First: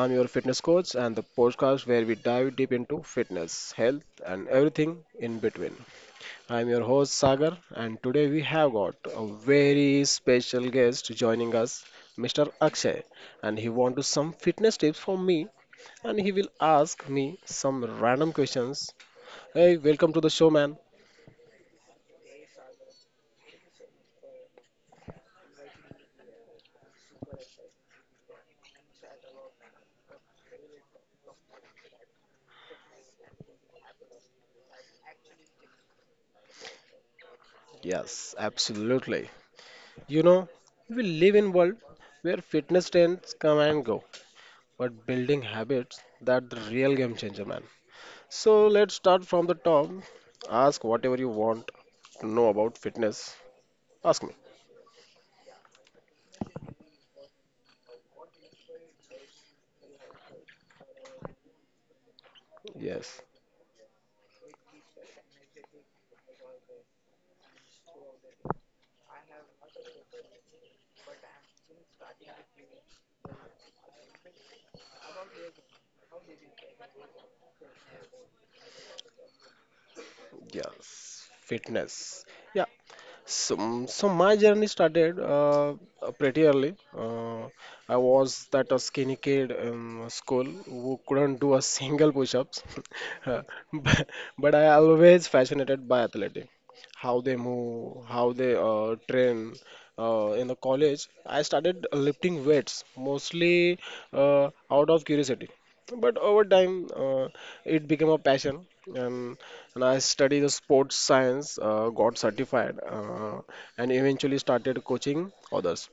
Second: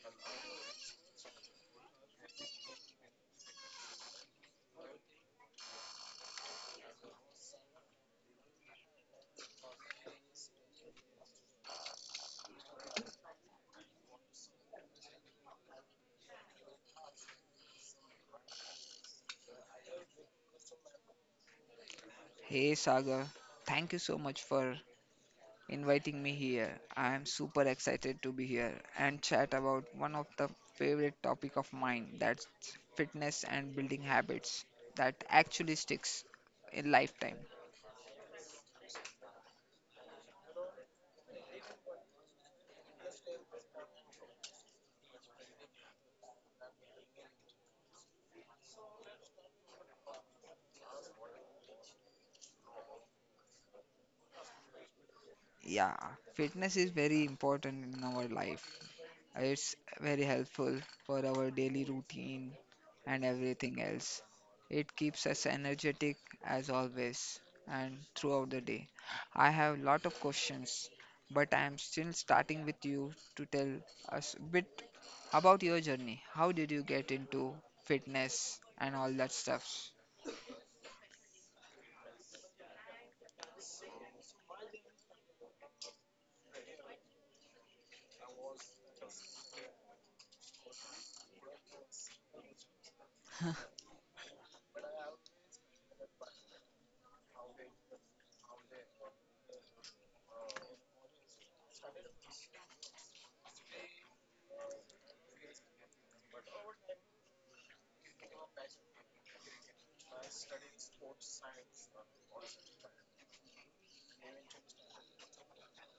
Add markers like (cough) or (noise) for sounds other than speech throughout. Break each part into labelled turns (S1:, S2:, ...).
S1: I'm your fitness coach and the podcast where we dive deep into fitness, health, and everything in between. I'm your host Sagar, and today we have got a very special guest joining us, Mr. Akshay, and he wants to some fitness tips from me, and he will ask me some random questions. Hey, welcome to the show, man.
S2: Hey Saga, thank you so much for inviting me here. I am super excited to be here and chat about one of the favorite topic of mine that's fitness and building habits that actually sticks in lifetime.
S1: Yes, absolutely. You know, we live in world where fitness trends come and go, but building habits, that the real game changer, man. So let's start from the top. Ask whatever you want to know about fitness. Ask me.
S2: Yeah, fitness is very important in our life. It's very helpful for our daily routine, and
S1: Yes,
S2: everything else. It keeps us energetic as always and throughout the day. I have a lot of questions, but I am still starting with you to tell us a bit about your journey. How did you get into fitness and all that stuff?
S1: yes, fitness, yeah. So my journey started pretty early. I was that a skinny kid in school who couldn't do a single push-ups. (laughs) Uh,
S2: (laughs)
S1: but, but I always fascinated by athletic, how they move, how they train. In the college, I started lifting weights mostly uh, out of curiosity, but over time it became a passion, and I study the sports science, got certified, and eventually started coaching others.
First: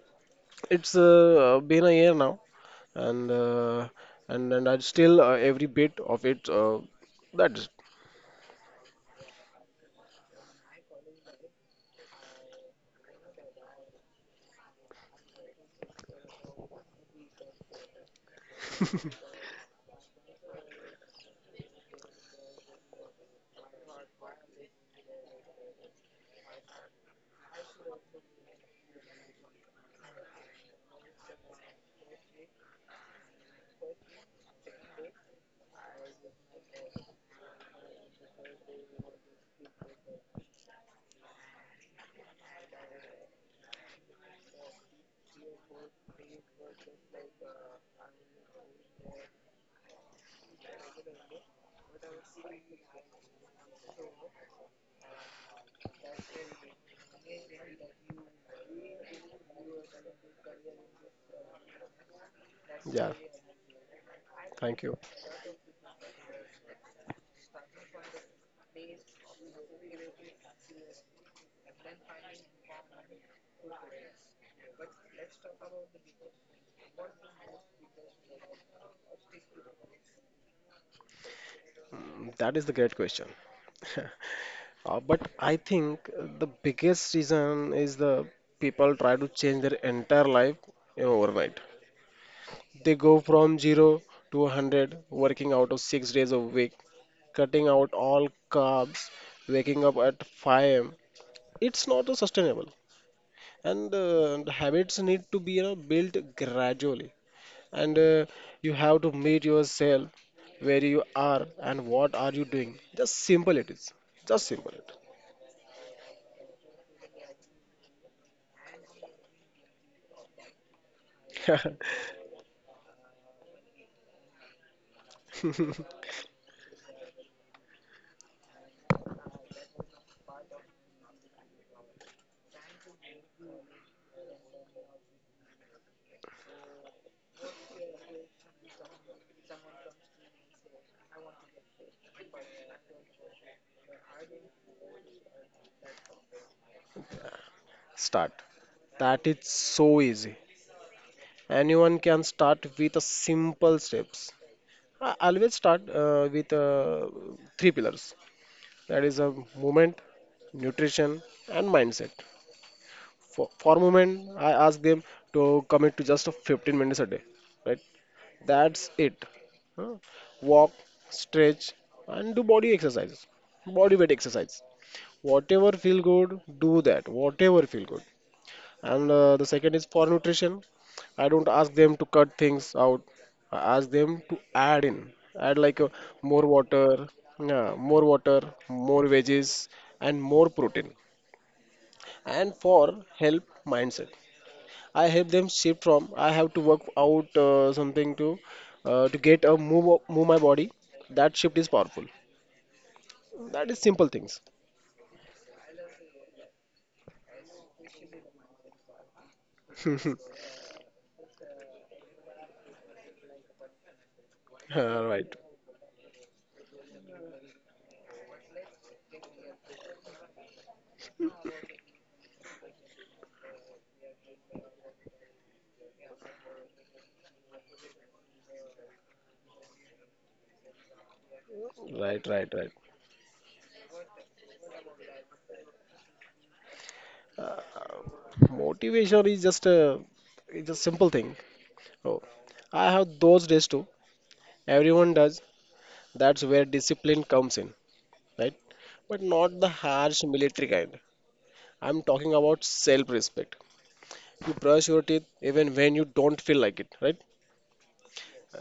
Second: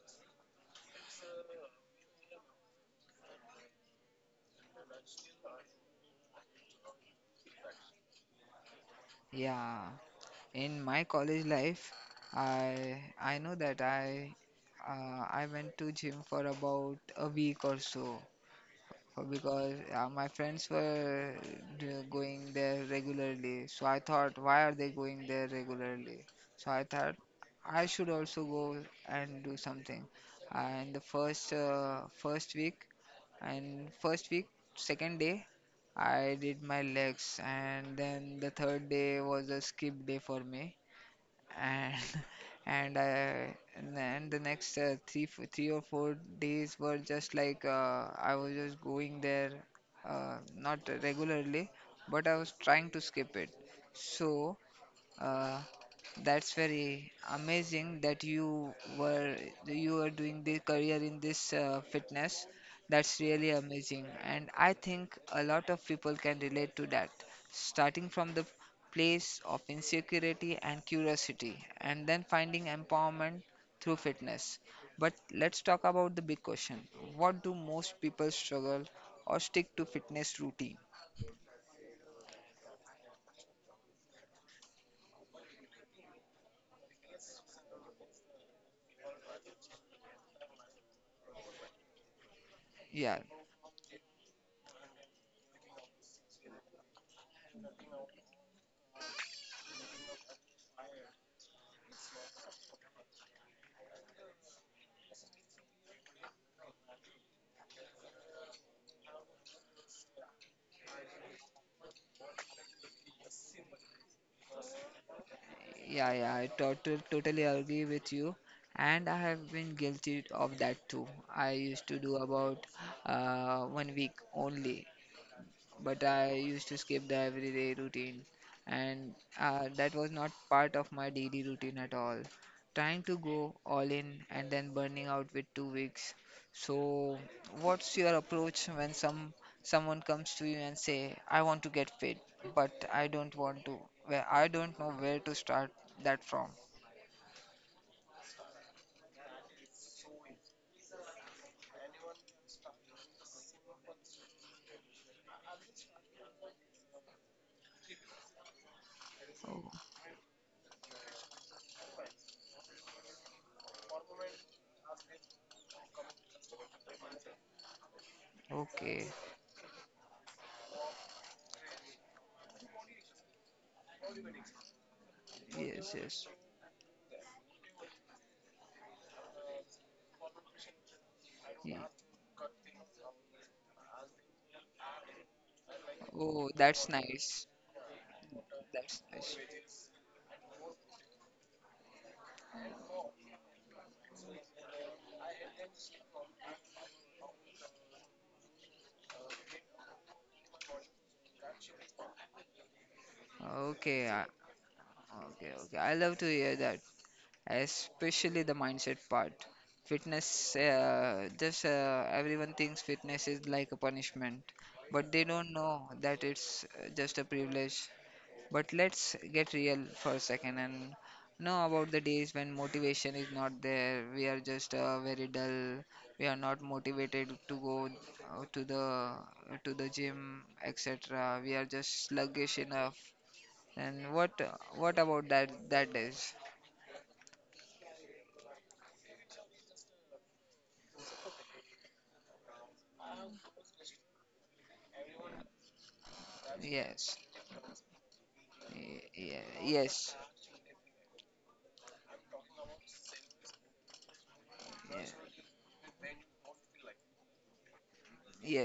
S1: It's been a year now, and I still every bit of it. That's
S2: Yeah, in my college life, I know that I went to gym for about a week or so, because my friends were going there regularly. So I thought, why are they going there regularly? So I thought I should also go and do something. And the first first week and first week, second day, I did my legs, and then the third day was a skip day for me and (laughs) and uh, and then the next 3 or 4 days were just like I was just going there not regularly, but I was trying to skip it. So uh, that's very amazing that were you are doing the career in this fitness.
S1: Yeah,
S2: That's really amazing, and I
S1: thank you.
S2: think a lot of people can relate to that. Starting from the place of insecurity and curiosity, and then finding empowerment through fitness. But let's talk about the big question: what do most people struggle or stick to fitness routine?
S1: That is the great question. (laughs) But I think the biggest reason is the people try to change their entire life in overnight. They
S2: Yeah.
S1: go from zero to 100, working out of 6 days a week, cutting out all carbs, waking up at 5 a.m. It's not sustainable. And the habits need to be, built gradually. And you have to meet yourself where you are and what are you doing. Just simple it is. Just simple
S2: Yeah, I totally agree with you, and I have been guilty of that too. I
S1: it.
S2: used to do about one week only,
S1: (laughs)
S2: but I used to skip the everyday routine, and that was not part of my daily routine at all. Trying to go all in and then burning out with two weeks. So, what's your approach when someone comes to you and say, "I want to get fit, but I don't want to. Well, I don't know where to start that from."
S1: Start. That is so easy. Anyone can start with a simple steps. I always start with three pillars. That is a
S2: Oh,
S1: movement, nutrition, and mindset. For a moment, I ask them to commit to just 15 minutes a day. Right? That's
S2: okay.
S1: it. Huh? Walk, stretch, and do body exercises, body weight exercise. Whatever
S2: Yes,
S1: feel
S2: yes.
S1: good, do that. Whatever feel good. And the second is for nutrition. I don't ask
S2: Ye-
S1: them to cut things out. I ask them to add in, add like more
S2: Oh, that's
S1: water,
S2: nice.
S1: yeah, more water,
S2: That's
S1: more
S2: nice.
S1: veggies, and more protein. And for help mindset, I help them shift from I have to work out something to get a move my body. That shift is powerful. That is
S2: Okay,
S1: simple
S2: I-
S1: things.
S2: okay, okay. I love to hear that, especially the mindset part. Fitness,
S1: (laughs)
S2: just everyone thinks fitness is like a punishment, but they
S1: Right,
S2: don't know that it's just a privilege. But let's get real for a second and know about the days when motivation is not there. We are just very dull. We are not motivated to go uh, to the to the gym, etc. We are just
S1: right, right,
S2: sluggish
S1: right.
S2: enough. And what about that days?
S1: uh, Motivation is just a it's a simple thing. Oh, I have those days too. Everyone does. That's where
S2: Yes.
S1: discipline comes in. Right.
S2: Y-
S1: But
S2: Yeah,
S1: not the
S2: yes,
S1: harsh military kind. I'm talking about self-respect. You brush your teeth
S2: yeah,
S1: even when you don't feel like it, right?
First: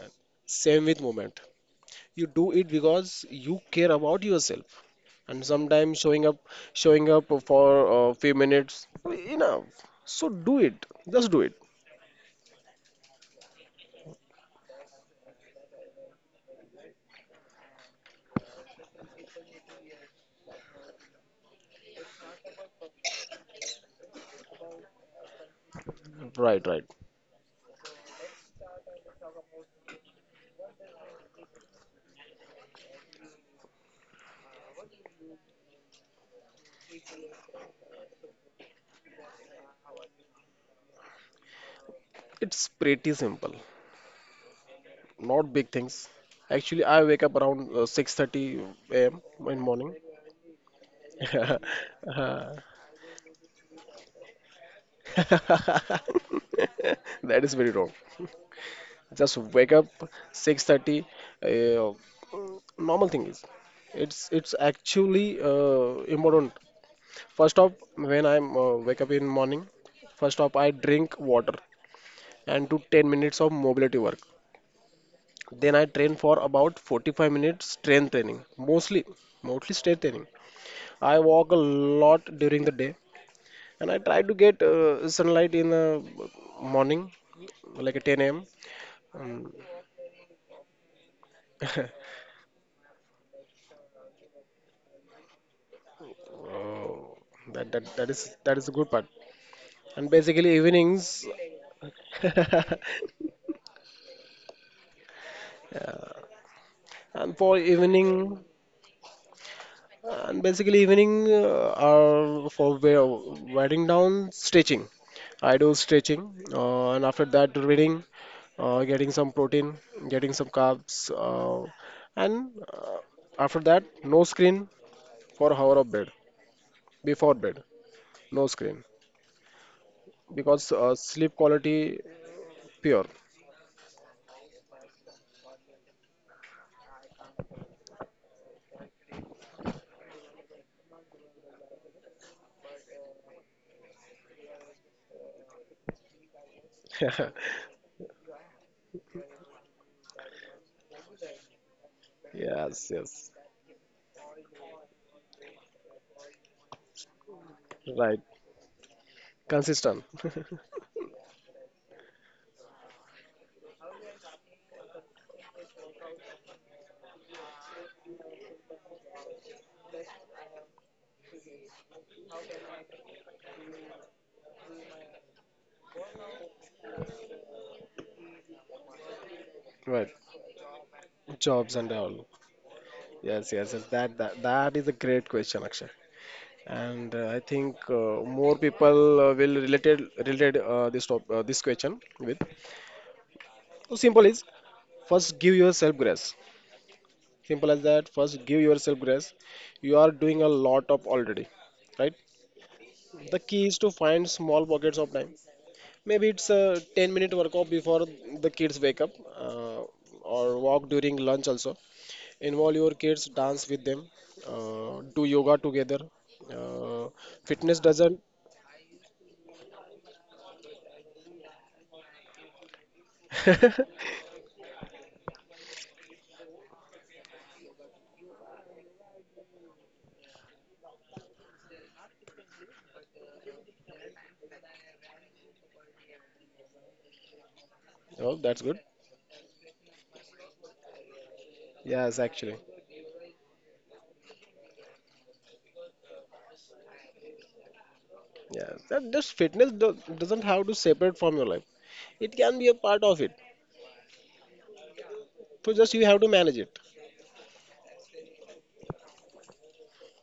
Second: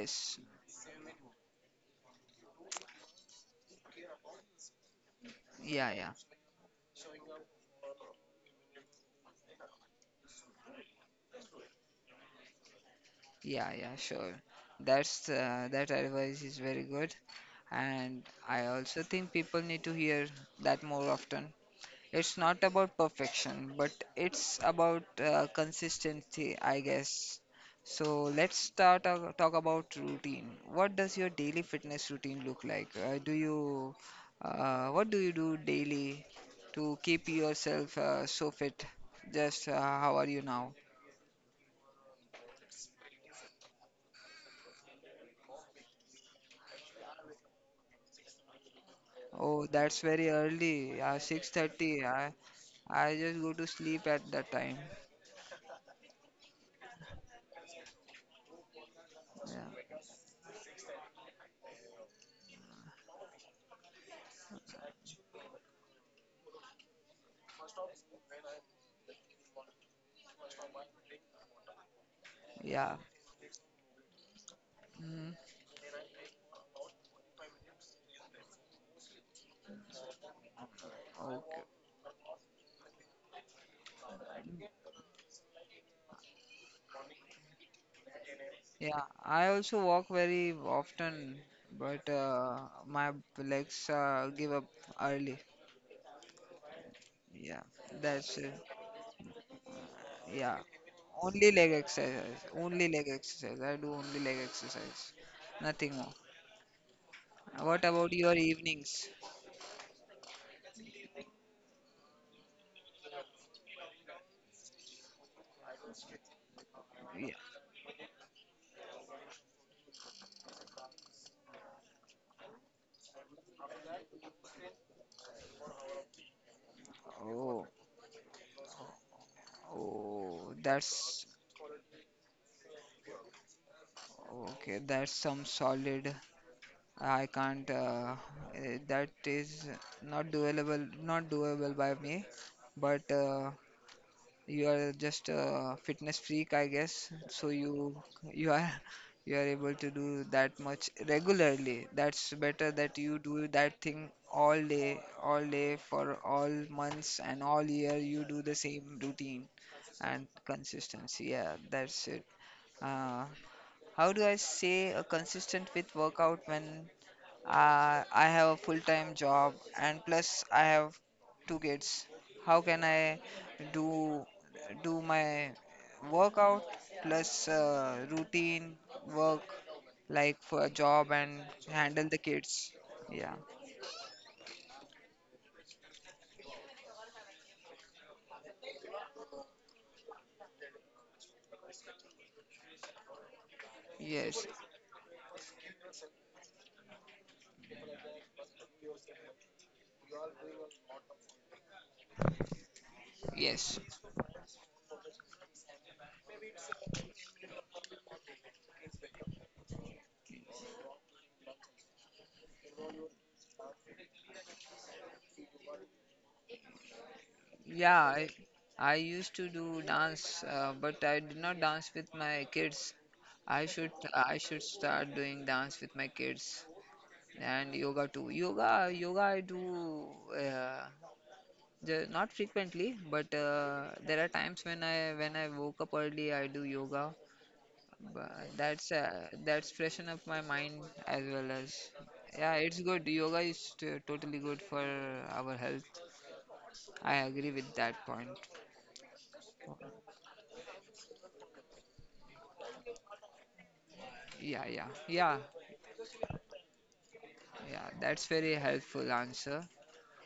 S1: And same with movement. You do it because you care about yourself. And
S2: yeah,
S1: sometimes
S2: yeah,
S1: showing up for a few minutes, enough. So do it. Just do it.
S2: yeah, yeah, sure. That's that advice is very good, and I also think people need to hear that more often. It's not about perfection, but it's about consistency,
S1: Right, right.
S2: I guess. So let's start talk about routine. What does your daily fitness routine look like? Do you What do you do daily to keep yourself so fit? Just how are you now?
S1: It's pretty simple. Not big things. Actually, I wake up around 6:30 a.m. in
S2: Oh,
S1: morning.
S2: that's very early. 6:30. I just go to sleep at that time.
S1: (laughs) That is very wrong. Just wake up
S2: Yeah.
S1: 6:30, normal thing is, it's actually important. First off, when I'm wake up in morning, first off, I drink water and do
S2: Yeah.
S1: 10 minutes of mobility work. Then I train for about 45 minutes strength training, mostly mostly strength training. I
S2: Mm.
S1: walk a lot during the day, and I try to get sunlight in the morning, like at 10 a.m.
S2: Yeah,
S1: um,
S2: I also walk very often,
S1: (laughs)
S2: but my legs give up early.
S1: oh,
S2: Yeah,
S1: that, that that is
S2: that's it.
S1: that is a good part. And basically
S2: Yeah,
S1: evenings.
S2: only leg exercise. Only leg
S1: (laughs)
S2: exercise. I do only leg exercise. Nothing more.
S1: and for
S2: What about your
S1: evening
S2: evenings?
S1: and basically evening are for writing down, stretching. I do stretching, and after
S2: Yeah.
S1: that reading, getting some protein, getting some carbs, uh, and after that, no screen for hour of bed, before bed,
S2: Oh,
S1: no screen,
S2: oh,
S1: because
S2: that's
S1: sleep quality pure.
S2: okay. That's some solid. I can't. That is not doable. Not doable by me. But you are just a fitness freak, I guess. So
S1: (laughs)
S2: you are (laughs) you are able to do that much regularly. That's better
S1: Yes,
S2: that
S1: yes,
S2: you do that thing all day for all months and all year
S1: right,
S2: you do the same routine
S1: consistent.
S2: and consistency. Yeah, that's it. Uh, how do I say a consistent with workout when I have a full-time job and plus I have two kids. How can I do do my workout plus routine work
S1: (laughs) Right.
S2: like for a job and
S1: Jobs and
S2: handle the
S1: all.
S2: kids? Yeah.
S1: Yes, yes, yes. That is a great question, Akshay. And I think more people will related this this question with. So simple is,
S2: Yes.
S1: first, give yourself grace. Simple as that. First, give yourself grace. You are doing a lot of already, right? The key is
S2: Yes.
S1: to find small pockets of time. Maybe it's a 10-minute workout before the kids wake up, uh, or walk during lunch also. Involve your kids, dance with them, do yoga together. uh, Fitness
S2: Yeah.
S1: doesn't.
S2: I used to do dance, but I did not dance with my kids.
S1: (laughs)
S2: I should start doing dance with my kids, and yoga too. Yoga, yoga I do uh, not frequently, but there are times when I woke up early, I do yoga.
S1: oh
S2: But
S1: that's good
S2: that's freshen up my mind as well as
S1: yes,
S2: yeah,
S1: actually.
S2: it's good. Yoga is totally good for our health. I agree with that point.
S1: Yes, that just doesn't have to separate from your life. It can be a part of it.
S2: Yeah,
S1: So just you have to manage it.
S2: yeah. That's very helpful answer.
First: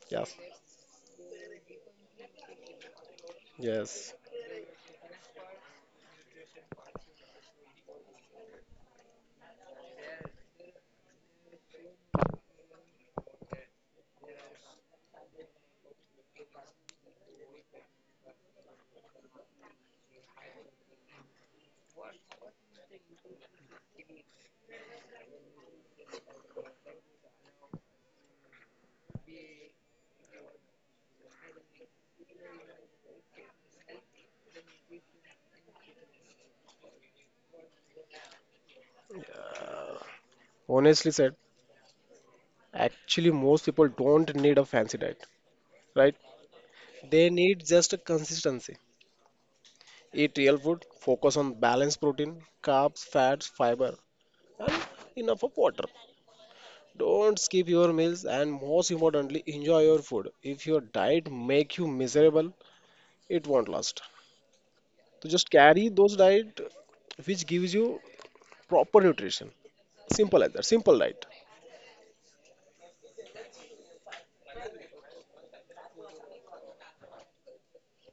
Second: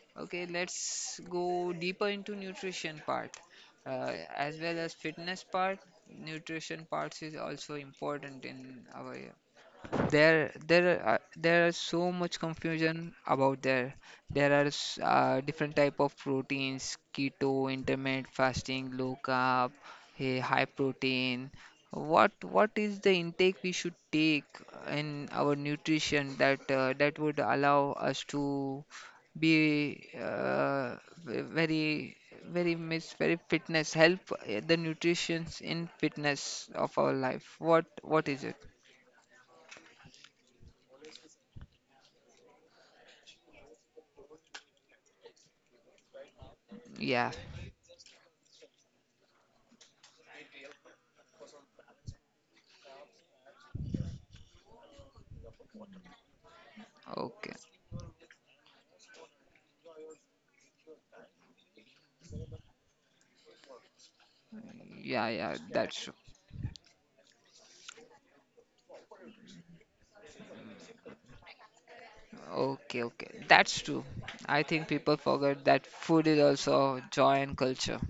S1: Yes,
S2: Okay, let's go deeper into nutrition part
S1: yes.
S2: as well as fitness part. Nutrition parts is also important in our there are so much confusion about there. There are different type of proteins: keto, intermittent fasting, low carb, high protein. What is the intake we should take in our nutrition that that would allow us to be ve- very, very miss, very fitness, help the nutritions in fitness of our life. What is it?
S1: uh, Honestly said, actually, most people don't need a fancy diet, right? They
S2: Yeah.
S1: need just a consistency. Eat real food, focus on balanced protein, carbs, fats, fiber, and enough of water. Don't
S2: Okay.
S1: skip your meals, and most importantly, enjoy your food. If your diet make you miserable, it won't last. So
S2: Yeah,
S1: just carry
S2: that's true.
S1: those diet which gives you proper nutrition. Simple as that. Simple diet.
S2: Okay, okay. That's true. I think people forget that food is also joy and culture.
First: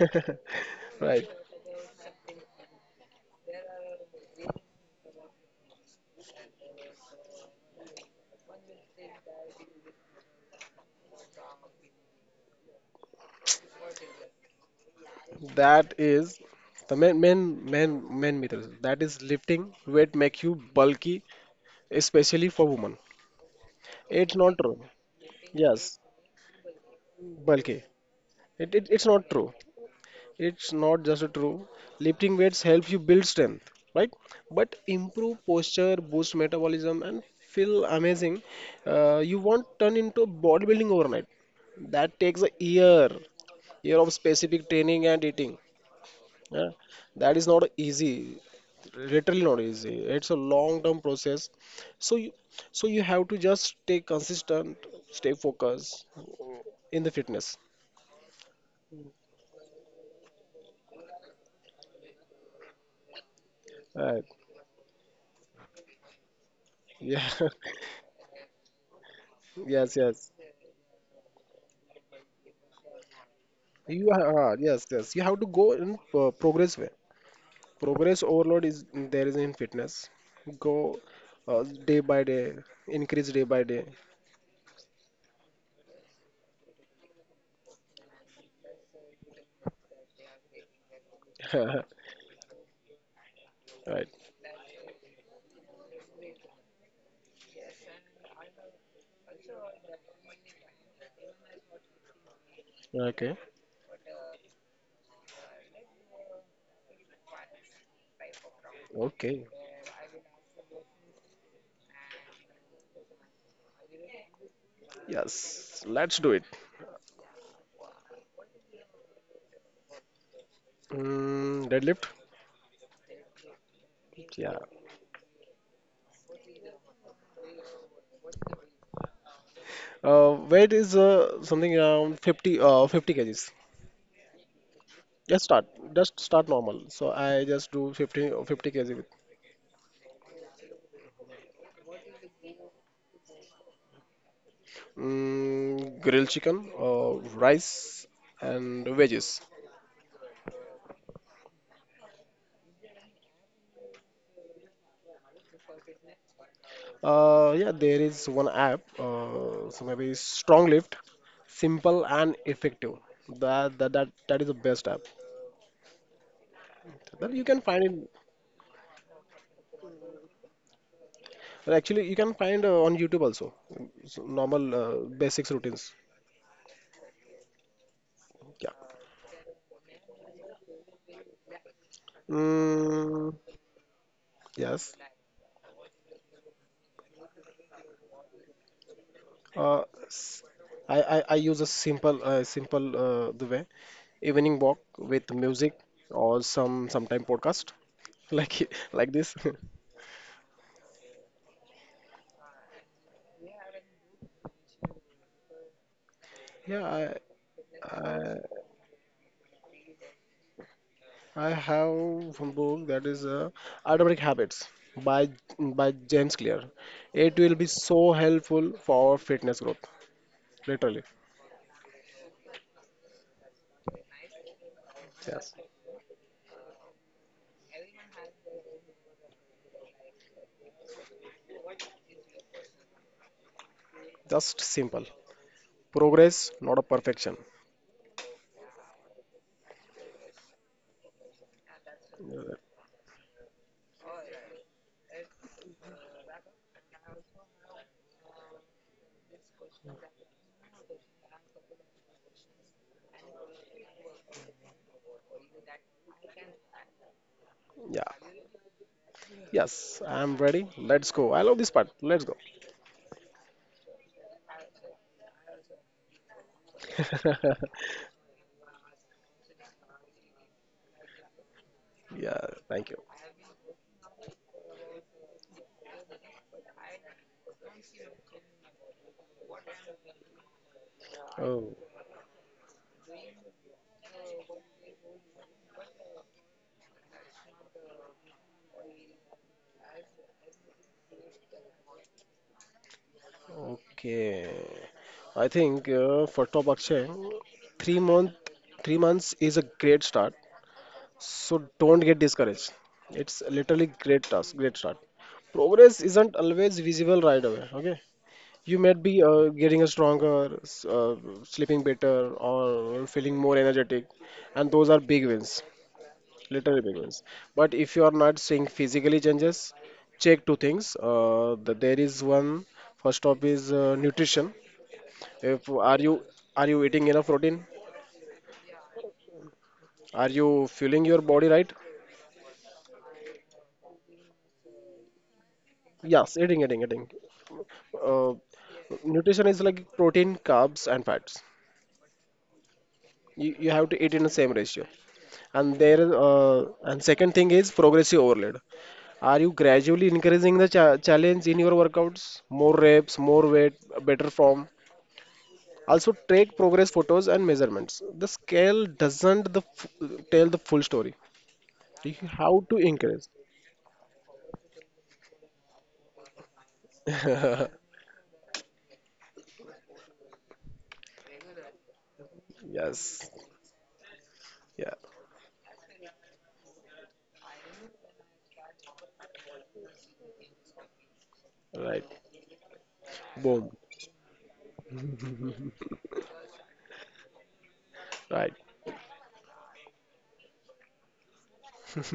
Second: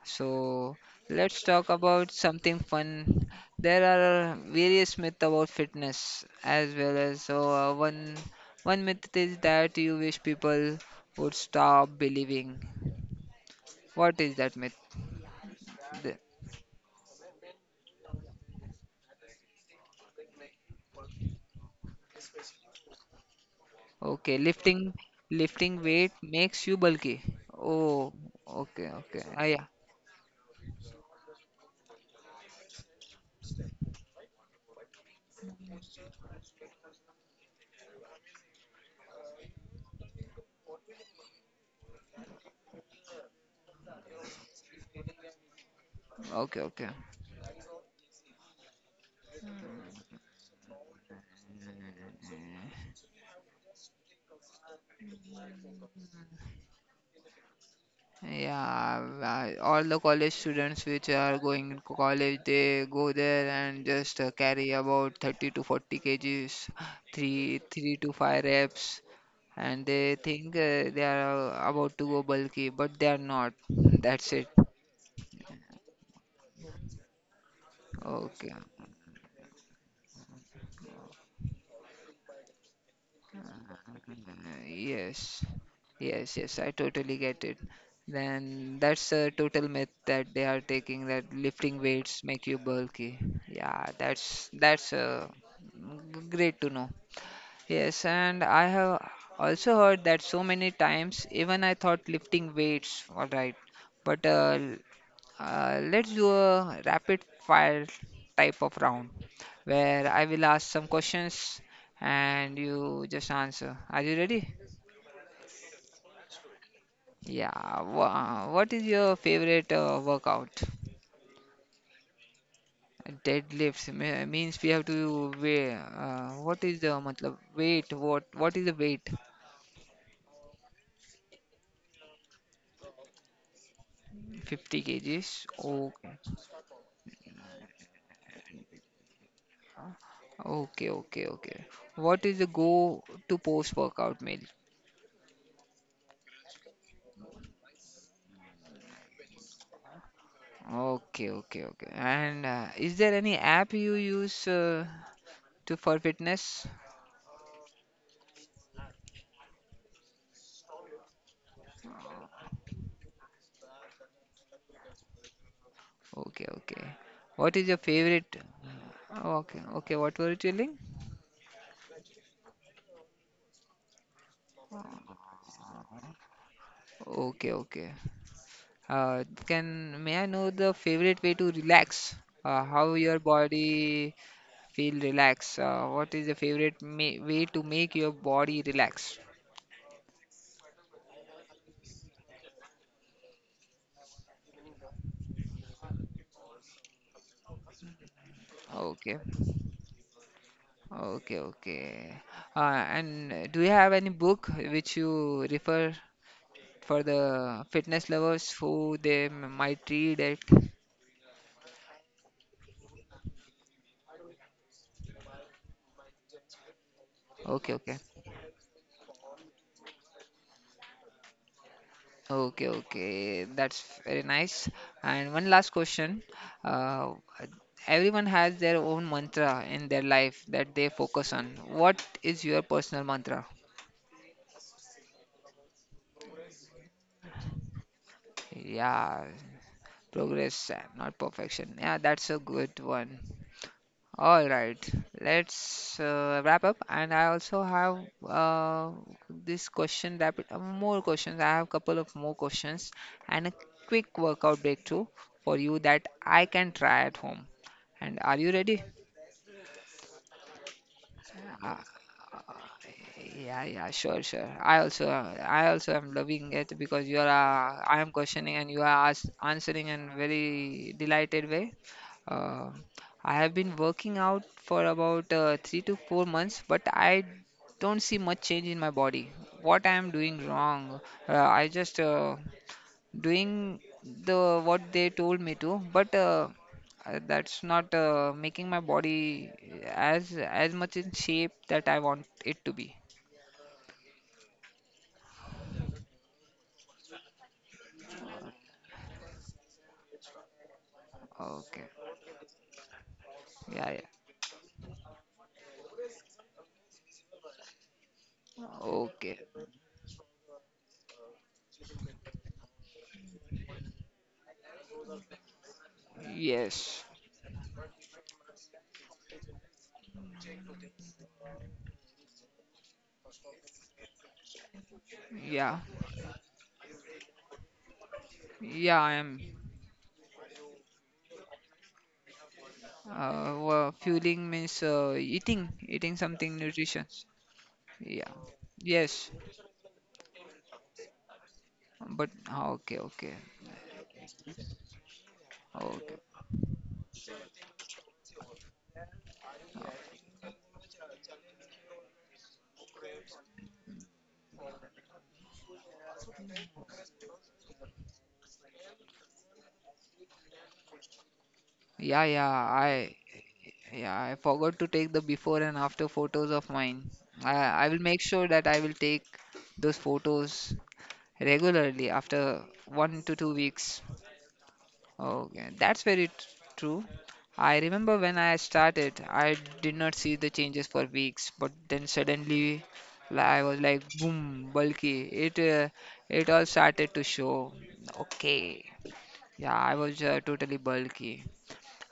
S1: (laughs)
S2: So
S1: Right.
S2: let's talk about something fun. There are various myths about fitness as well, as so one myth is that you wish people would stop believing. What is that myth?
S1: That
S2: The-
S1: is the main main myth. Is That is lifting weight make you bulky, especially for women. It's
S2: Okay,
S1: not true.
S2: lifting
S1: Yes,
S2: weight makes you bulky.
S1: bulky.
S2: Oh,
S1: It, it
S2: okay,
S1: it's
S2: okay.
S1: not
S2: Ah,
S1: true.
S2: yeah.
S1: It's not just true. Lifting weights helps you build strength, right? But improve posture, boost metabolism, and feel amazing. You won't turn into bodybuilding overnight. That takes a year of specific training and eating.
S2: Okay,
S1: Yeah?
S2: okay.
S1: That is not easy. Literally not easy. It's a long-term process. So you, so you have to just stay consistent, stay focused in the fitness.
S2: Yeah, I- all the college students which are going to college, they go there and just
S1: Right.
S2: carry about 30 to 40 kgs,
S1: Yeah.
S2: three
S1: (laughs)
S2: three to five reps, and
S1: Yes.
S2: they
S1: Yes.
S2: think they are about to go bulky, but they are not.
S1: You
S2: That's it.
S1: are, yes, yes. You have to go in progress way. Progress
S2: Okay.
S1: overload is there is in fitness. Go day by day, increase day by day.
S2: Yes, yes, I totally get it. Then that's a total myth that they are taking that lifting
S1: (laughs)
S2: weights make you bulky. Yeah,
S1: Right.
S2: that's great to know. Yes, and I have also heard that so many times, even I thought lifting weights, all
S1: Okay.
S2: right. But let's do a rapid fire type of round
S1: Okay.
S2: where I will ask some questions and you just answer. Are you ready?
S1: Yes, let's do it.
S2: Yeah. What is your favorite workout?
S1: Deadlift.
S2: Deadlifts
S1: Yeah.
S2: means we have to weigh. What is the matlab, weight? What is the weight?
S1: Weight is something around 50, 50 kgs.
S2: 50 kgs.
S1: Just start. Just
S2: Okay.
S1: start normal. So I just do 50 kg with,
S2: Okay. What is the go to post workout meal?
S1: grilled chicken, rice, and veggies.
S2: Okay. Okay. And is there any app you use to for fitness?
S1: Yeah, there is one app, so maybe Stronglift, simple and effective. That is the best app.
S2: Okay. Okay.
S1: That you can
S2: What is
S1: find
S2: your
S1: it.
S2: favorite? Okay. Okay. What were you telling?
S1: Well, actually, you can find on YouTube also. So normal basics routines.
S2: Okay. Okay.
S1: Yeah.
S2: Can may I know the favorite way to relax? How your
S1: Mm,
S2: body
S1: yes.
S2: feel relax? What is the favorite way to make your body relax?
S1: Uh, s- I use a simple simple the way, evening walk with music or sometime podcast. (laughs) Like
S2: Okay,
S1: this. (laughs)
S2: okay. And Do you have any book which you refer for
S1: Yeah,
S2: the fitness
S1: I
S2: lovers who they might read it?
S1: I have one book, that is Atomic Habits by James Clear. It will be
S2: Okay, okay.
S1: so helpful for our fitness growth, literally.
S2: Okay, okay, that's very nice. And one
S1: Yes,
S2: last question. Uh, everyone has their own mantra in their life that they focus on. What is your personal mantra?
S1: just simple, progress, not a perfection.
S2: Yeah, progress, not perfection. Yeah, that's a
S1: Uh,
S2: good one. All right, let's wrap up. And I also have uh, this question rapid more questions. I have a couple of more questions and a quick workout breakthrough for you that I can try at home.
S1: Yeah,
S2: And are you ready?
S1: yes, I am ready. Let's go. I love this part. Let's go.
S2: Yeah, yeah, sure. I also am loving it because
S1: (laughs)
S2: I am questioning and you are as answering in very delighted way.
S1: Yeah,
S2: Uh,
S1: thank you.
S2: I have been working out for about 3 to 4 months, but I don't see much change in my body. What I am doing wrong? I
S1: Oh,
S2: just Doing the what they told me to, but that's not making my body as much in shape that I want it to be.
S1: okay. I think for top Akshay, three month 3 months is a great start. So
S2: Okay.
S1: don't get discouraged. It's literally
S2: Yeah, yeah.
S1: great task, great start. Progress isn't always visible right away. Okay, you might be
S2: Okay.
S1: getting a stronger, sleeping better, or feeling more energetic, and those are big wins, literally big
S2: Yes.
S1: wins. But if you are not seeing physically changes, check two things. There is one. First up is nutrition. If
S2: Yeah.
S1: are you are you eating enough protein?
S2: Yeah, I am.
S1: Are you fueling your body right?
S2: Well, fueling means eating
S1: Yes,
S2: something
S1: eating, eating, eating.
S2: nutritious. Yeah.
S1: Uh,
S2: Yes.
S1: Nutrition is like protein, carbs, and fats.
S2: But ah, okay,
S1: You have to eat in the same ratio. And there,
S2: okay.
S1: and second thing is progressive overload. Are you gradually increasing the challenge in your workouts? More reps, more weight, better form. Also, take progress photos and measurements. The scale doesn't the f tell the full story. You
S2: Yeah, yeah.
S1: have to
S2: I
S1: increase.
S2: Yeah, I forgot to take the before and after photos of mine.
S1: (laughs)
S2: I will make sure that I will take those photos regularly after one
S1: Yes.
S2: to two weeks.
S1: Yeah.
S2: Okay, that's very true. I remember when I started, I did not see the changes for weeks, but
S1: Right.
S2: then suddenly like, I
S1: Boom.
S2: was like, boom, bulky. It all started to show.
S1: Right.
S2: Okay, yeah, I was totally bulky.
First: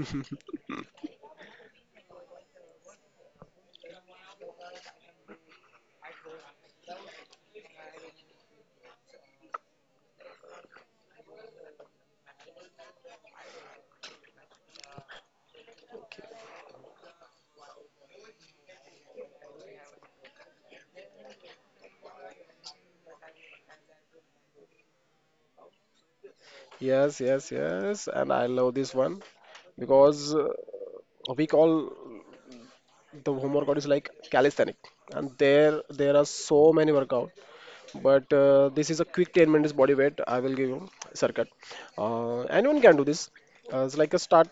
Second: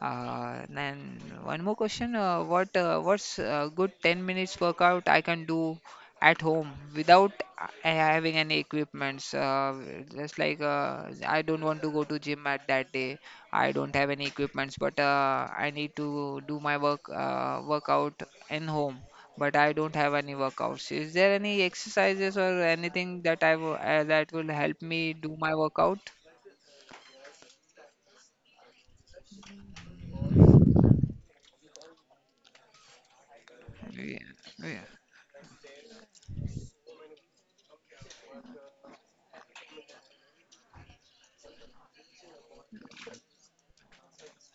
S2: Then one more question. What's a good 10 minutes workout I can do at home without having any equipments? Just like I don't want to go to gym at that day. I don't have any equipments, but I need to do my workout in home. But I don't have any workouts. Is there any exercises or anything that I w that will help me do my workout?
S1: Yes, yes, yes. And I love this one because we call the home workout is like
S2: Yeah, yeah.
S1: calisthenic, and there are so many workout. But this is a quick 10 minutes body weight. I will give you circuit. Anyone can do this. It's like a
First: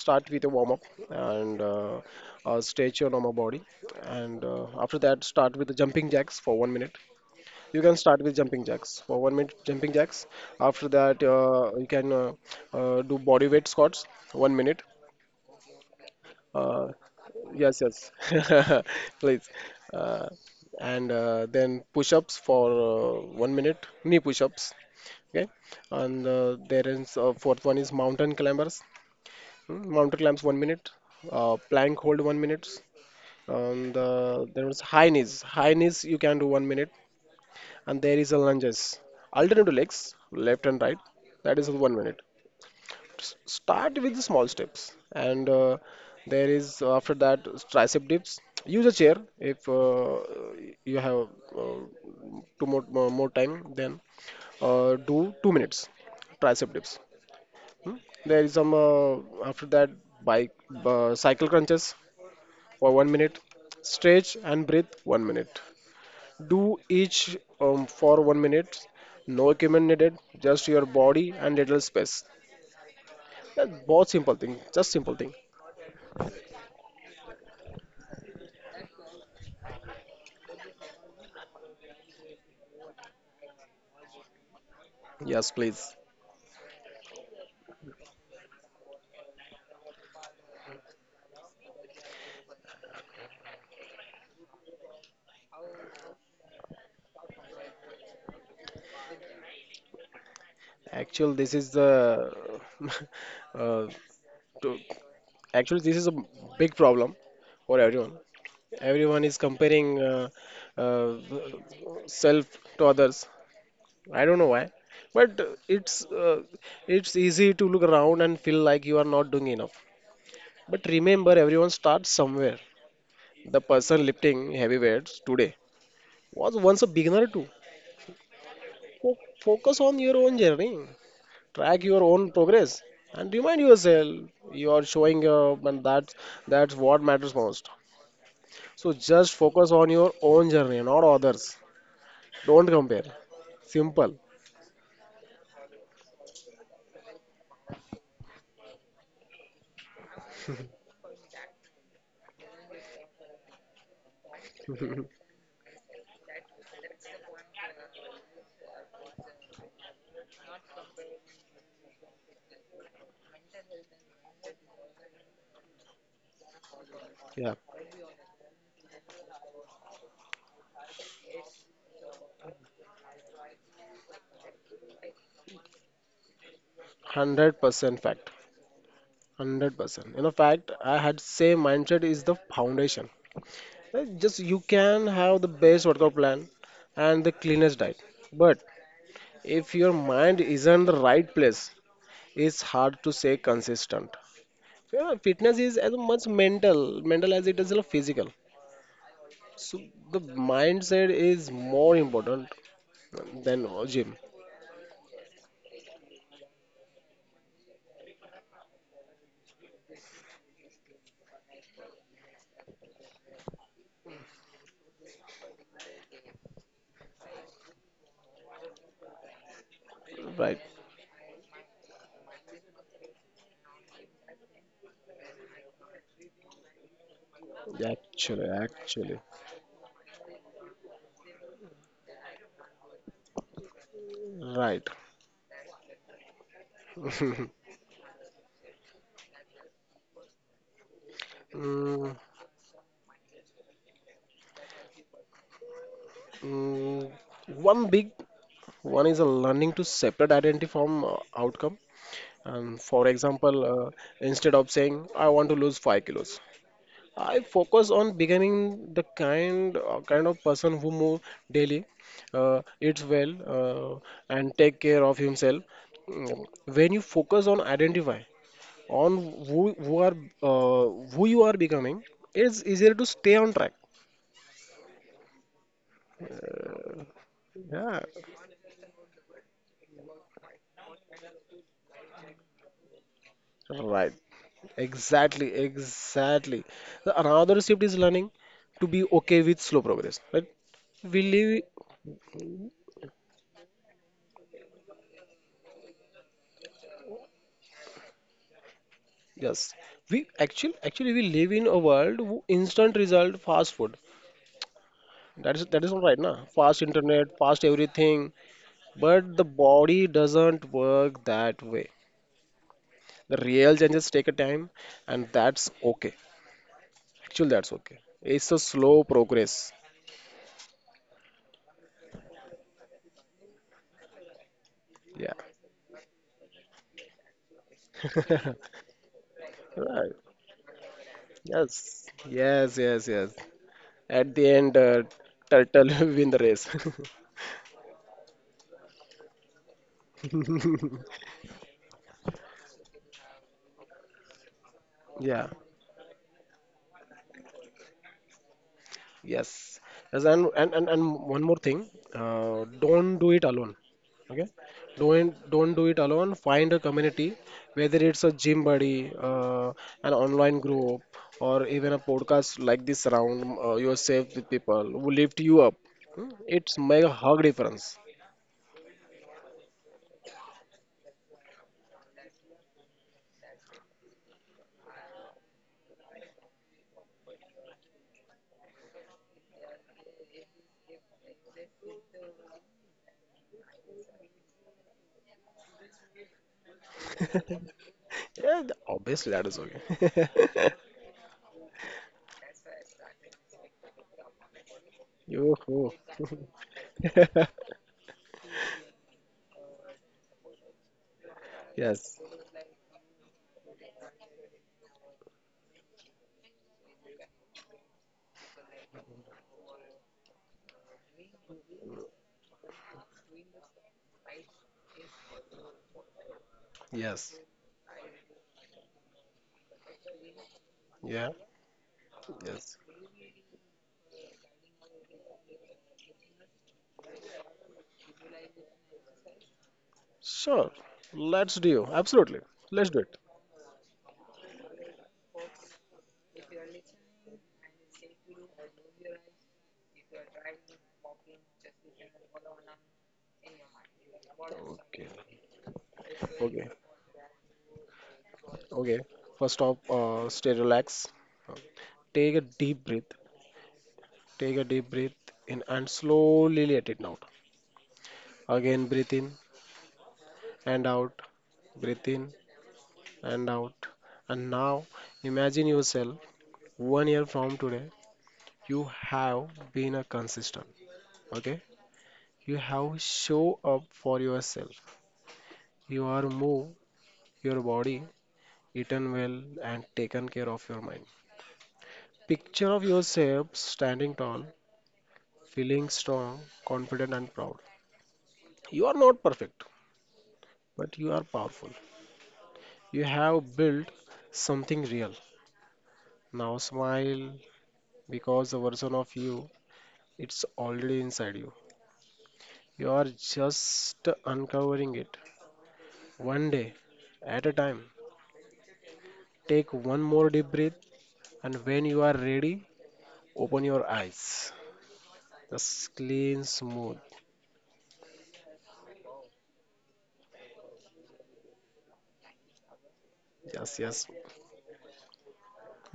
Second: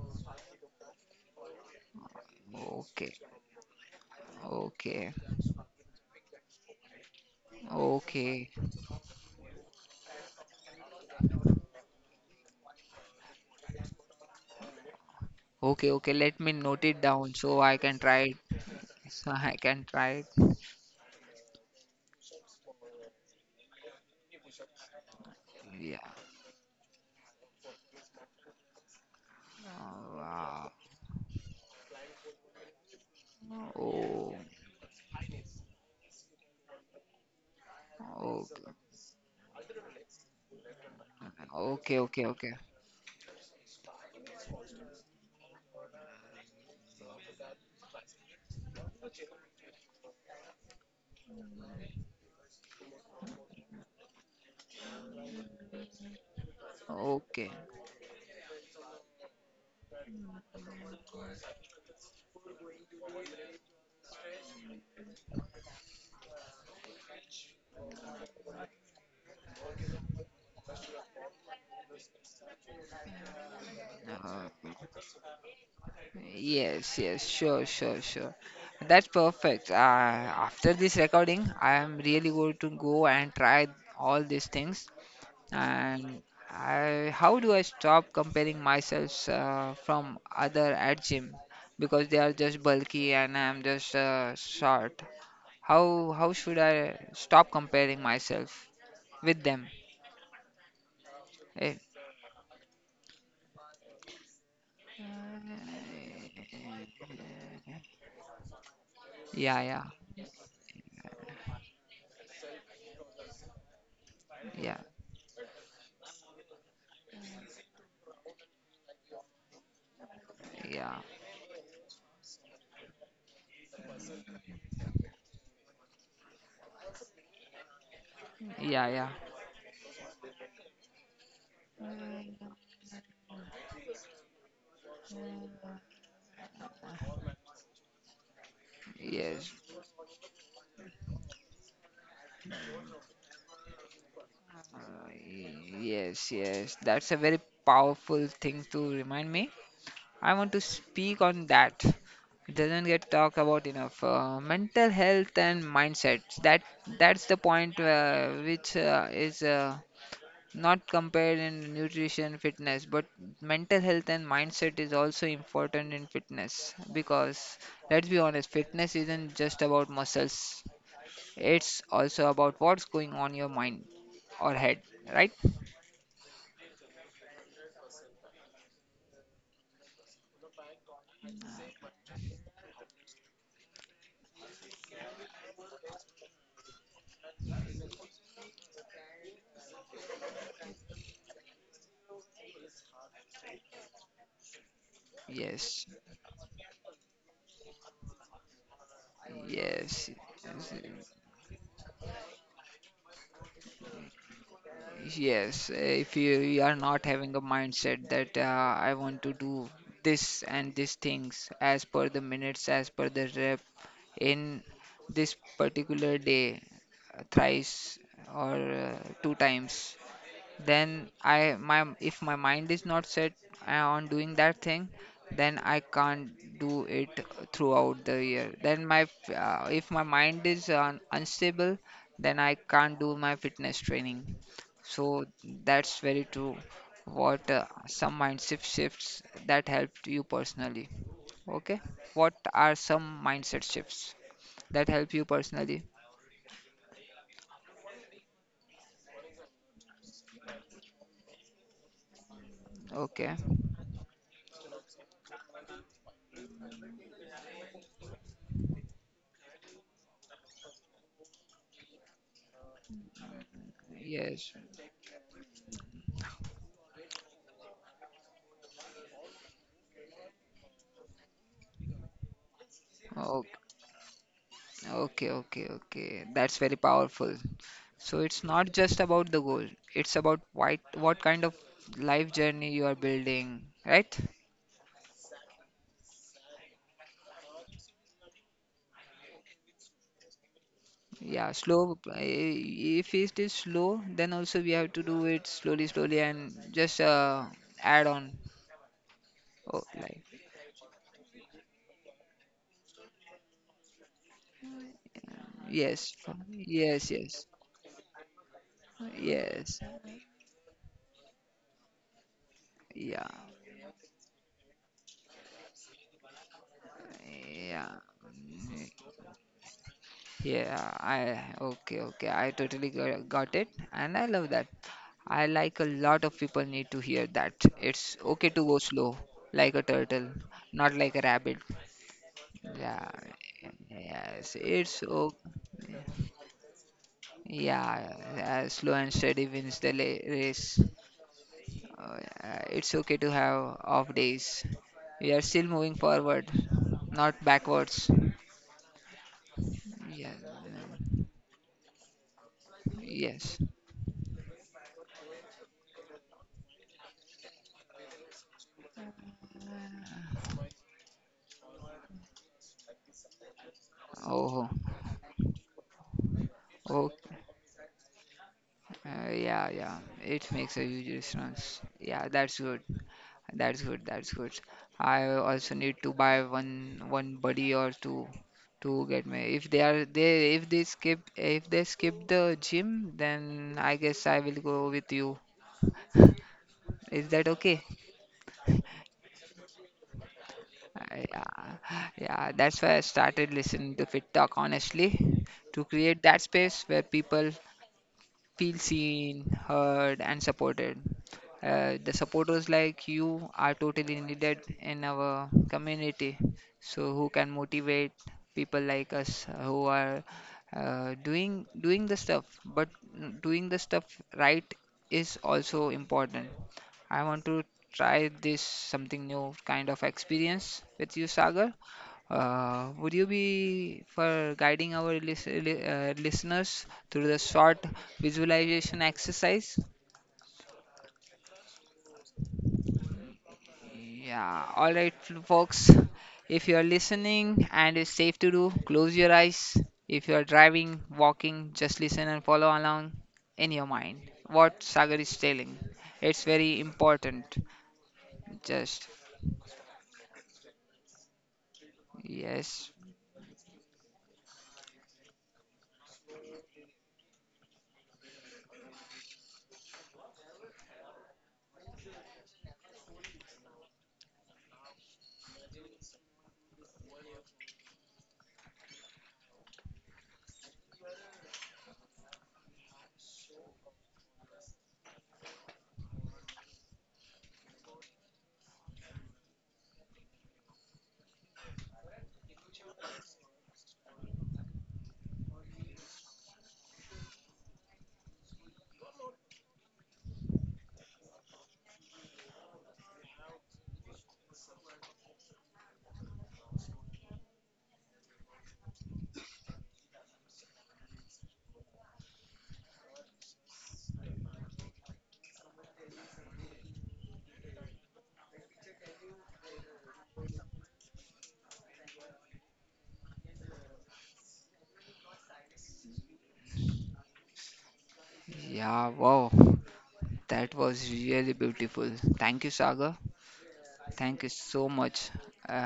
S1: start with a warm up and stretch your
S2: Okay,
S1: normal body, and after
S2: okay.
S1: that start with the jumping jacks for 1 minute. You can start with
S2: Okay.
S1: jumping jacks for 1 minute, jumping jacks. After that, you can do body weight squats 1 minute.
S2: Okay, okay. Let me note
S1: Uh,
S2: it down so I
S1: yes,
S2: can try it.
S1: yes, (laughs)
S2: So
S1: please.
S2: I can try it.
S1: Uh, and Then push ups for 1 minute, knee push ups. Okay,
S2: Yeah.
S1: and there is fourth one is mountain climbers.
S2: Uh,
S1: Mountain climbs one
S2: wow.
S1: minute, plank hold 1 minute, and
S2: Oh.
S1: there was high knees. High knees you can do 1 minute. And there is a
S2: Okay.
S1: lunges. Alternative legs, left and right. That is one
S2: Okay,
S1: minute.
S2: okay, okay.
S1: Start with the small steps, and there is after that tricep dips. Use a chair if you have uh, two more time. Then do 2 minutes tricep dips.
S2: Okay.
S1: There is some after that bike cycle crunches for 1 minute. Stretch and breathe 1 minute. Do each for 1 minute. No equipment needed, just your body and little space. That both simple thing, just simple thing.
S2: Yes, yes. Sure, sure, sure. That's perfect. After this recording, I am really going to go and try all these things.
S1: Yes, please.
S2: And I, how do I stop comparing myself from other at gym because they are just bulky and I'm just short? How should I stop comparing myself with them?
S1: Actually, this is the
S2: Eh,
S1: (laughs) uh, to, actually this is a big problem for everyone. Everyone is
S2: yeah,
S1: comparing
S2: yeah,
S1: uh, self to others. I don't know why,
S2: yeah,
S1: but it's uh, it's easy to look around and feel like you are not doing enough. But
S2: yeah,
S1: remember, everyone starts somewhere. The person lifting heavy weights today was once a beginner too.
S2: yeah, yeah.
S1: Focus on your own journey, track your own progress, and remind yourself you are showing up, and that's what matters most. So just
S2: Yes,
S1: focus on your own journey, not others. Don't compare. Simple.
S2: yes, yes. That's a very powerful thing to remind me. I want to speak on that. It doesn't get talked about enough. Mental
S1: (laughs)
S2: health and mindsets. That's the point which is not compared in nutrition fitness, but mental health and mindset is also important in fitness
S1: Yeah,
S2: because let's be honest, fitness isn't just about muscles. It's also about what's going on your mind or head, right?
S1: 100% fact. 100%. You know, fact. I had same mindset is the foundation. Just you can have the best workout plan and the cleanest diet, but if your mind isn't the right place, it's hard to stay consistent. Yeah, fitness is as
S2: Yes,
S1: much mental as it is a physical. So
S2: yes.
S1: the mindset
S2: Yes.
S1: is more important than a gym.
S2: Yes, if you are not having a mindset that I want to do this and these things as per the minutes, as per the rep in this particular day, thrice or two times,
S1: Right.
S2: then I my if my mind is not set on doing that thing, then I can't do it throughout the
S1: actually
S2: year. Then
S1: actually
S2: if my mind is un unstable, then I can't do my fitness training.
S1: right.
S2: So that's very true. What
S1: (laughs)
S2: some mindset shifts that helped you personally. Okay.
S1: Mm,
S2: What are some mindset shifts that help you personally?
S1: mm, one big one is a learning to separate identity from outcome. And for
S2: Okay.
S1: example, instead of saying I want to lose 5 kilos, I focus on becoming the kind of person who move daily, eats well, and
S2: Yes.
S1: take care of himself. When you focus on identify on who who are who you are becoming, it's easier to stay on
S2: Okay,
S1: track.
S2: okay, okay, okay. That's very powerful.
S1: Yeah,
S2: So it's not just about the goal, it's about what kind of life journey you are building,
S1: right.
S2: right?
S1: Exactly, exactly. The another shift is learning to be okay with slow progress. Right? We
S2: Yeah,
S1: live.
S2: slow. If it is slow, then also we have to do it slowly, slowly, and just add on.
S1: Yes,
S2: Oh, like
S1: we actually we live in a world who instant result fast food. That is all
S2: yes,
S1: right, na? Fast
S2: yes,
S1: internet,
S2: yes,
S1: fast everything, but the
S2: yes,
S1: body doesn't work that way.
S2: yeah,
S1: The real changes take a time, and that's okay. Actually, that's
S2: yeah.
S1: okay. It's a slow progress.
S2: Yeah, I okay, okay. I totally got it, and I love that.
S1: Yeah.
S2: I like a lot of people need to hear that. It's okay to go slow, like a
S1: Right.
S2: turtle, not like a rabbit.
S1: Yes. Yes.
S2: Yeah,
S1: Yes. Yes. At the
S2: yes,
S1: end,
S2: it's okay.
S1: turtle (laughs) win the race. (laughs)
S2: Yeah, yeah, slow and steady wins the race. Uh, it's okay to have off days. We are
S1: Yeah.
S2: still moving forward, not backwards.
S1: Yes. Yes,
S2: Yeah,
S1: and one more thing. Don't do it
S2: yes.
S1: alone. Okay. Don't do it alone. Find a community, whether it's a gym buddy, an online group, or even a podcast like this, around yourself with
S2: Oh,
S1: people who lift you up. It's make a
S2: okay.
S1: hug difference.
S2: Yeah, yeah, it makes a huge difference. Yeah, that's good. That's good. That's good. I also need to buy one buddy or two to get me. If they skip the gym, then I guess I will go with you. Is that okay?
S1: Yeah, obviously that is okay.
S2: Yeah, yeah. That's why I started listening to Fit Talk
S1: (laughs)
S2: honestly to
S1: Yoo-hoo.
S2: create that space where people
S1: (laughs)
S2: feel seen, heard, and supported. The
S1: Yes.
S2: supporters like you are totally needed in our community. So who can motivate people like us who are doing the stuff, but doing the stuff right is also important. I
S1: Yes.
S2: want to try this something new kind of experience with
S1: Yeah.
S2: you, Sagar.
S1: Yes.
S2: Would you be for guiding our listeners through the short visualization exercise?
S1: Sure. Let's do. Absolutely. Let's do it.
S2: Yeah, all right, folks. If you are listening and it's safe to do, close your eyes. If you are driving, walking, just listen and follow along in your mind what
S1: Okay,
S2: Sagar is telling. It's
S1: okay,
S2: very important.
S1: okay.
S2: Just
S1: First off, stay relaxed. Uh, Take a deep
S2: yes,
S1: breath. Take a deep breath in and slowly let it out. Again, breathe in and out. Breathe in and out. And now, imagine yourself one year from today, you have been a consistent. Okay, you have show up for yourself. You are move your body, eaten well, and taken care of your mind. Picture of yourself standing tall, feeling strong, confident, and proud. You are not perfect, but you are powerful. You have built something real. Now smile, because the version of you, it's already inside you. You are just uncovering it one day at a time. Take one more deep breath, and when you are ready, open your eyes. Just clean, smooth.
S2: yeah, wow, that was really beautiful. Thank you, Sagar.
S1: Yes, yes.
S2: Thank you so much.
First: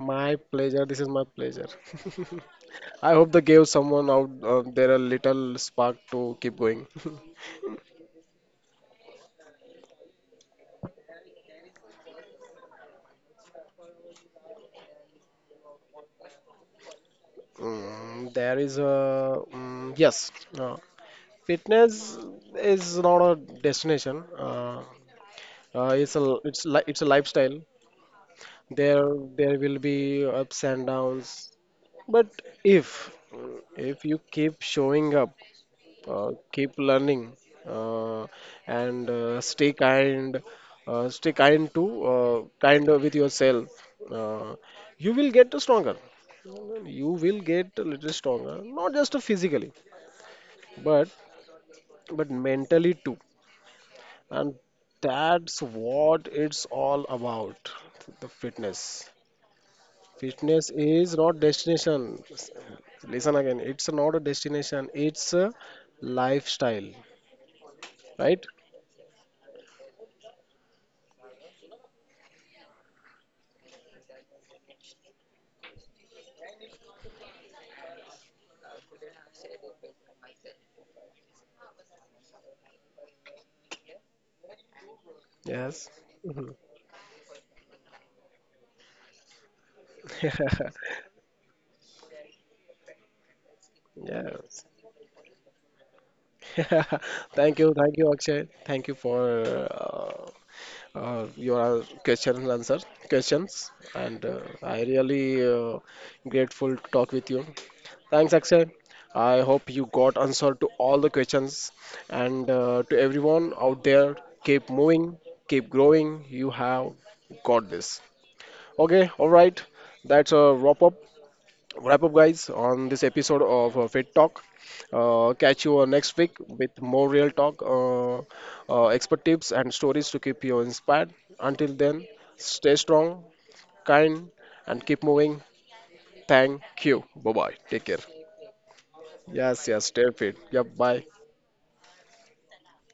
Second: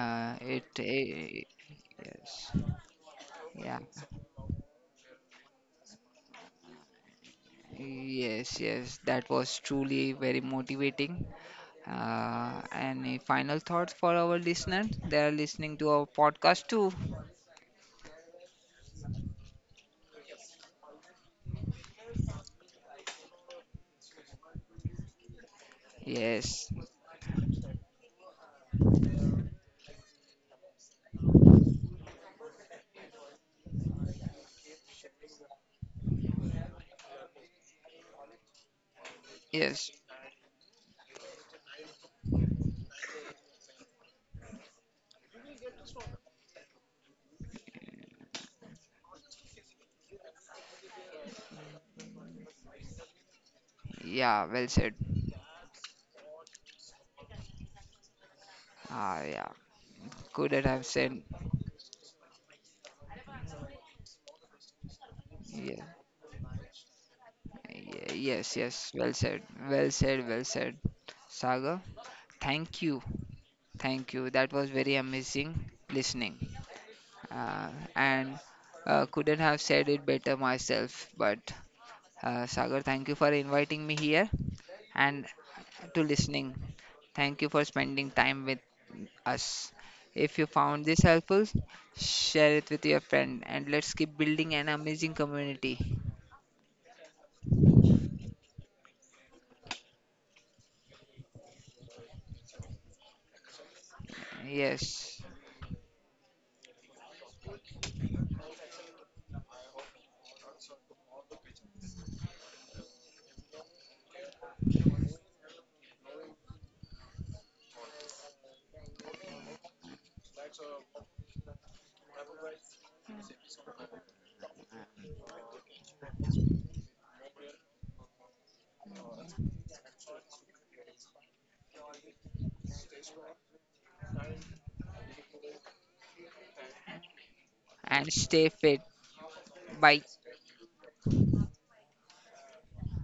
S1: My
S2: it,
S1: pleasure. This is my
S2: eh,
S1: pleasure.
S2: yes,
S1: (laughs) I hope they gave
S2: yeah,
S1: someone out there a little spark to keep going. (laughs)
S2: yes, yes. That was truly very motivating. And a final thought for our listener. They are listening to our podcast too.
S1: There is a mm, yes, uh, fitness is not a destination. It's a
S2: Yes,
S1: it's a lifestyle. There there will be ups and downs, but if if you keep showing up, keep learning, uh, and
S2: yes,
S1: stay kind to kind with yourself. uh, you will get stronger. You will get a little stronger, not just physically, but but mentally too.
S2: yeah.
S1: And
S2: Well said.
S1: that's what it's all about: the fitness
S2: Ah, yeah. Couldn't
S1: fitness
S2: have
S1: is
S2: said.
S1: not destination. Listen again, it's not a destination, it's a
S2: Yeah,
S1: lifestyle. Right.
S2: yes, yes. Well said. Well said. Well said. Saga, thank you. Thank you. That was very amazing listening. Uh, and Couldn't have said it better myself. But Sagar, thank you for inviting me here and
S1: Yes.
S2: to listening.
S1: Mm-hmm.
S2: Thank you for spending time with us. If you found
S1: (laughs)
S2: this helpful, share it with your friend and let's keep
S1: Yeah.
S2: building an amazing community.
S1: (laughs) Thank you, Akshay. Thank you for uh, your questions, and I
S2: Yes,
S1: really grateful to talk with you. Thanks, Akshay. I hope you got answer to all the questions, and to everyone out there, keep moving, keep growing. You have got this. Okay, all right. That's a wrap up, guys, on this episode of Fit Talk. Catch you next week with more real talk, expert tips, and stories to keep you inspired. Until then, stay strong, kind, and keep moving. Thank you. Bye bye. Take care.
S2: and stay fit.
S1: Yes, yes,
S2: Bye.
S1: stay fit. Yeah, bye.